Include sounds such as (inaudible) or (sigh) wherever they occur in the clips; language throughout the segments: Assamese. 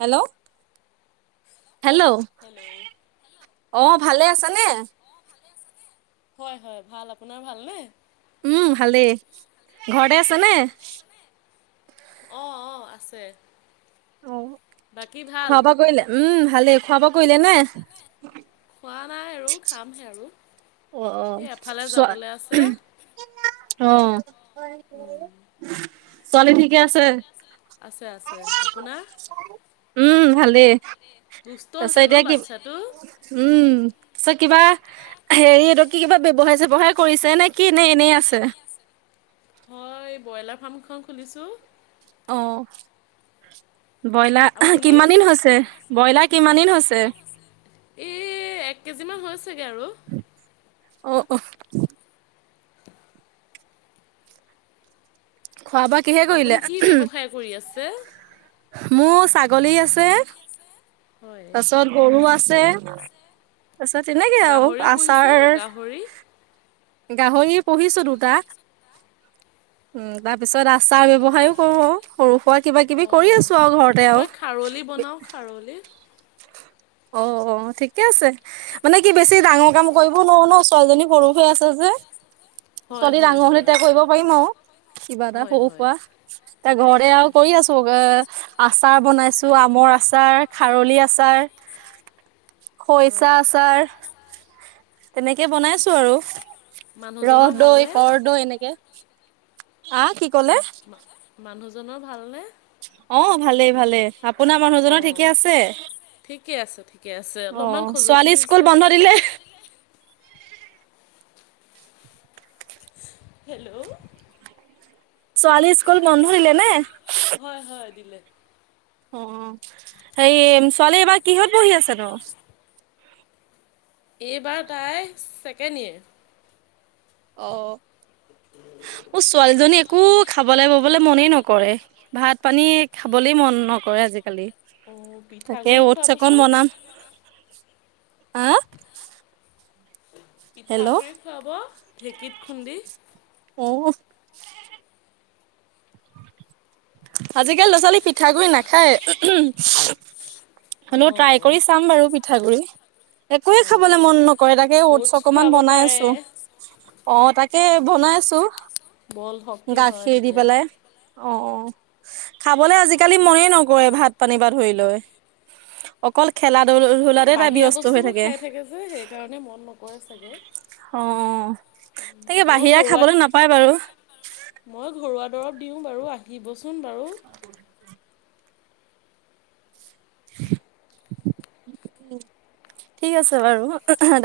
Hello, hello. হেল্ল' ' অ ভালে আছে নে হয় হয় ভাল, আপোনাৰ ভালনে? উম ভালেই। ঘৰতে আছে নে? অ অ আছে। অ বাকী ভাল? খোৱা বোৱা কৰিলে? উম ভালেই। খোৱা-বোৱা কৰিলে নে? খোৱা নাই আৰু খামহে আৰু। অ অ, এই এফালে চ। যাবলৈ আছে। আহ। (inaudible) ছোৱালী ঠিকে আছে? আছে আছে আপোনাৰ? উম ভালেই, দুষ্ট তাৰ পিছত হৈছে ন এতিয়া কি-, বাচ্ছাটো? উম। চ কিবা হেৰি এইটো কিবা ব্যৱসায় - চেৱসায় কৰিছে নে কি, এনে এনেই আছে? হয় ব্ৰইলাৰ ফাৰ্মখন খুলিছোঁ। অ ব্ৰইলাৰ, আপুনি? কিমান দিন হৈছে? ব্ৰইলাৰ কিমান দিন হৈছে? ছে। এ এক কেজি মান হৈছেগে আৰু। অ অ। খোৱা বোৱা কিহেৰে আপুনি কৰিলে? কি ব্যৱসায় (inaudible) মোৰ ছাগলী আছে, হয়। তাৰিছত গৰু আ আছে। তাৰছত এনেকে আৰু গাহৰিও পুহিছে আচাৰ গাহৰি। গাহৰি পুহিছো দুটা। উ তাৰ পিছত আচাৰ ব্যৱসায়ও কৰো আৰু সৰু সুৰা কিবা কিবি কৰি অঁ আছো আৰু ঘৰতে আৰু। মই খাৰলি বনাওঁ খাৰলি। অ অ ঠিকে আছে। মানে কি বেছি ডাঙৰ কাম কৰিব নোৱাৰো ন। ছোৱালীজনী সৰুহে আছে যে, হয় ছোৱালী হয় ডাঙৰ হ'লে হয়। ইটা কৰিব পাৰিম আৰু। কিবা এটা হয় হয় সৰু-সুৰা। ইটা ঘৰে আৰু কৰি আছো এ আচাৰ বনাইছো আম মৰ আচাৰ, খাৰলি আচাৰ, খৰিচা হয় আচাৰ তেনেকে বনাইছো আৰু। মানুহজনৰ ৰসদৈ, ভালনে? কৰদৈ এনেকে হা কি কলে? জনৰ ভালনে? অ ভালেই ভালেই, আপোনাৰ মানুহজনৰ অঁ ঠিকে আছে। ঠিকে আছে, ঠিকে আছে, অ অলপমান খজুৱতি ছোৱালী স্কুল হৈছে। বন্ধ দিলে (unintelligible) হেল্ল'। ছোৱালী স্কুল বন্ধ দিলে নে? হয় হয় দিলে অ হেৰি ছোৱালী এইবাৰ কিহত পঢ়ি আছে ন? এইবাৰ তাই ছেকেণ্ড ইয়েৰ। অ মোৰ ছোৱালীজনী একো খাবলৈ-ববলৈ মনেই নকৰে, ভাত পানী খাবলে মন নকৰে আজিকালি। অ তাকে পিঠাগু়ি অটছ অকন খুৱাবচোন। বনাম হা? হেল্ল' পিঠাগুড়ি খুৱাব ঢেঁকীত খুন্দি। অ'। আজিকালি ল'ৰা ছোৱালী পিঠাগুডৰি নাখায়। হ'লেও অঁ ট্ৰাই কৰি চাম বাৰু পিঠাগুৰি। একোৱে অঁ। খাবলৈ মন নকৰে। তাকে অটছ অকমান খুৱাব বনাই পাৰে আছোঁ। অ' তাক তাকে বনাই আছোঁ। বল শক্তি হয় তেতিয়া। অ খাবলে আজিকালি মনেই নকৰে, ভাত পানী বা ধৰি লৈ অকল খেলা ধ ধূলাতে তাই বাহিৰা ব্যস্ত হৈ বস্তুবোৰ খাই থাকে যে সেইকাৰণে মন নকৰে চাগে। অ তাকে মই বাহিৰা ঘৰুৱাত খাবলৈ নাপায় বাৰু। মই ঘৰুৱা দৰৱ দিওঁ বাৰু আহিবচোন বাৰু। ঠিক আছে বাৰু।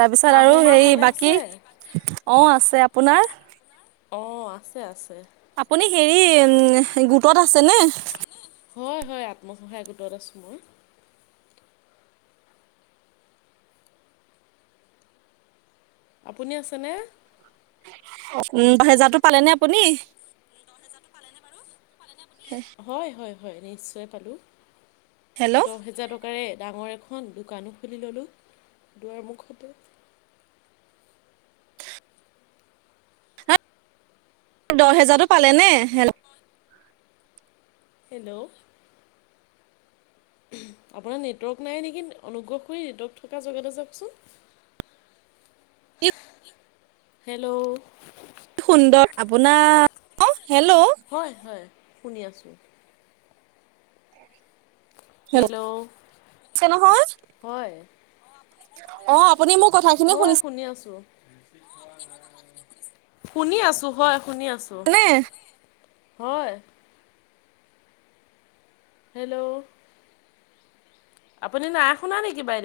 তাৰপিছত শাহু আৰু মা হেই ভালে বাকী, আছে অ' আছে। আপোনাৰ? অ' আছে আছে। আপুনি হেৰি গোটত আছেনে? হয় হয়। আত্মসহায়ক গোটত আছোঁ মই। আপুনি আছেনে? হেজাৰটো পালেনে আপুনি? হয় হয় নিশ্চয় পালোঁ। হেল্ল' দহহেজাৰ টকা কাৰে ডাঙৰ এখন দোকানো খুলি ল'লোঁ, দুৱাৰ মুখতে। দহহেজাৰটো পালেনে? হেল্ল'। আপোনাৰ নেটৱৰ্ক নাই নেকি, অনুগ্ৰহ কৰি নেটৱৰ্ক থকা জেগাতে যাওকচোন। (unintelligible) হেল্ল'। সুন্দৰ আপোনাৰ ক হয় হয় শুনি আছোঁ। শুনিছে হেল্ল' নহয় হয়। অ' আপুনি মোৰ কথাখিনি হয় শুনিছে? শুনি আছোঁ। শুনি আছোঁ, হয় শুনি আছোঁ। নে হয়। হেল্ল'। আপুনি নাই শুনা নেকি বাইদেউ?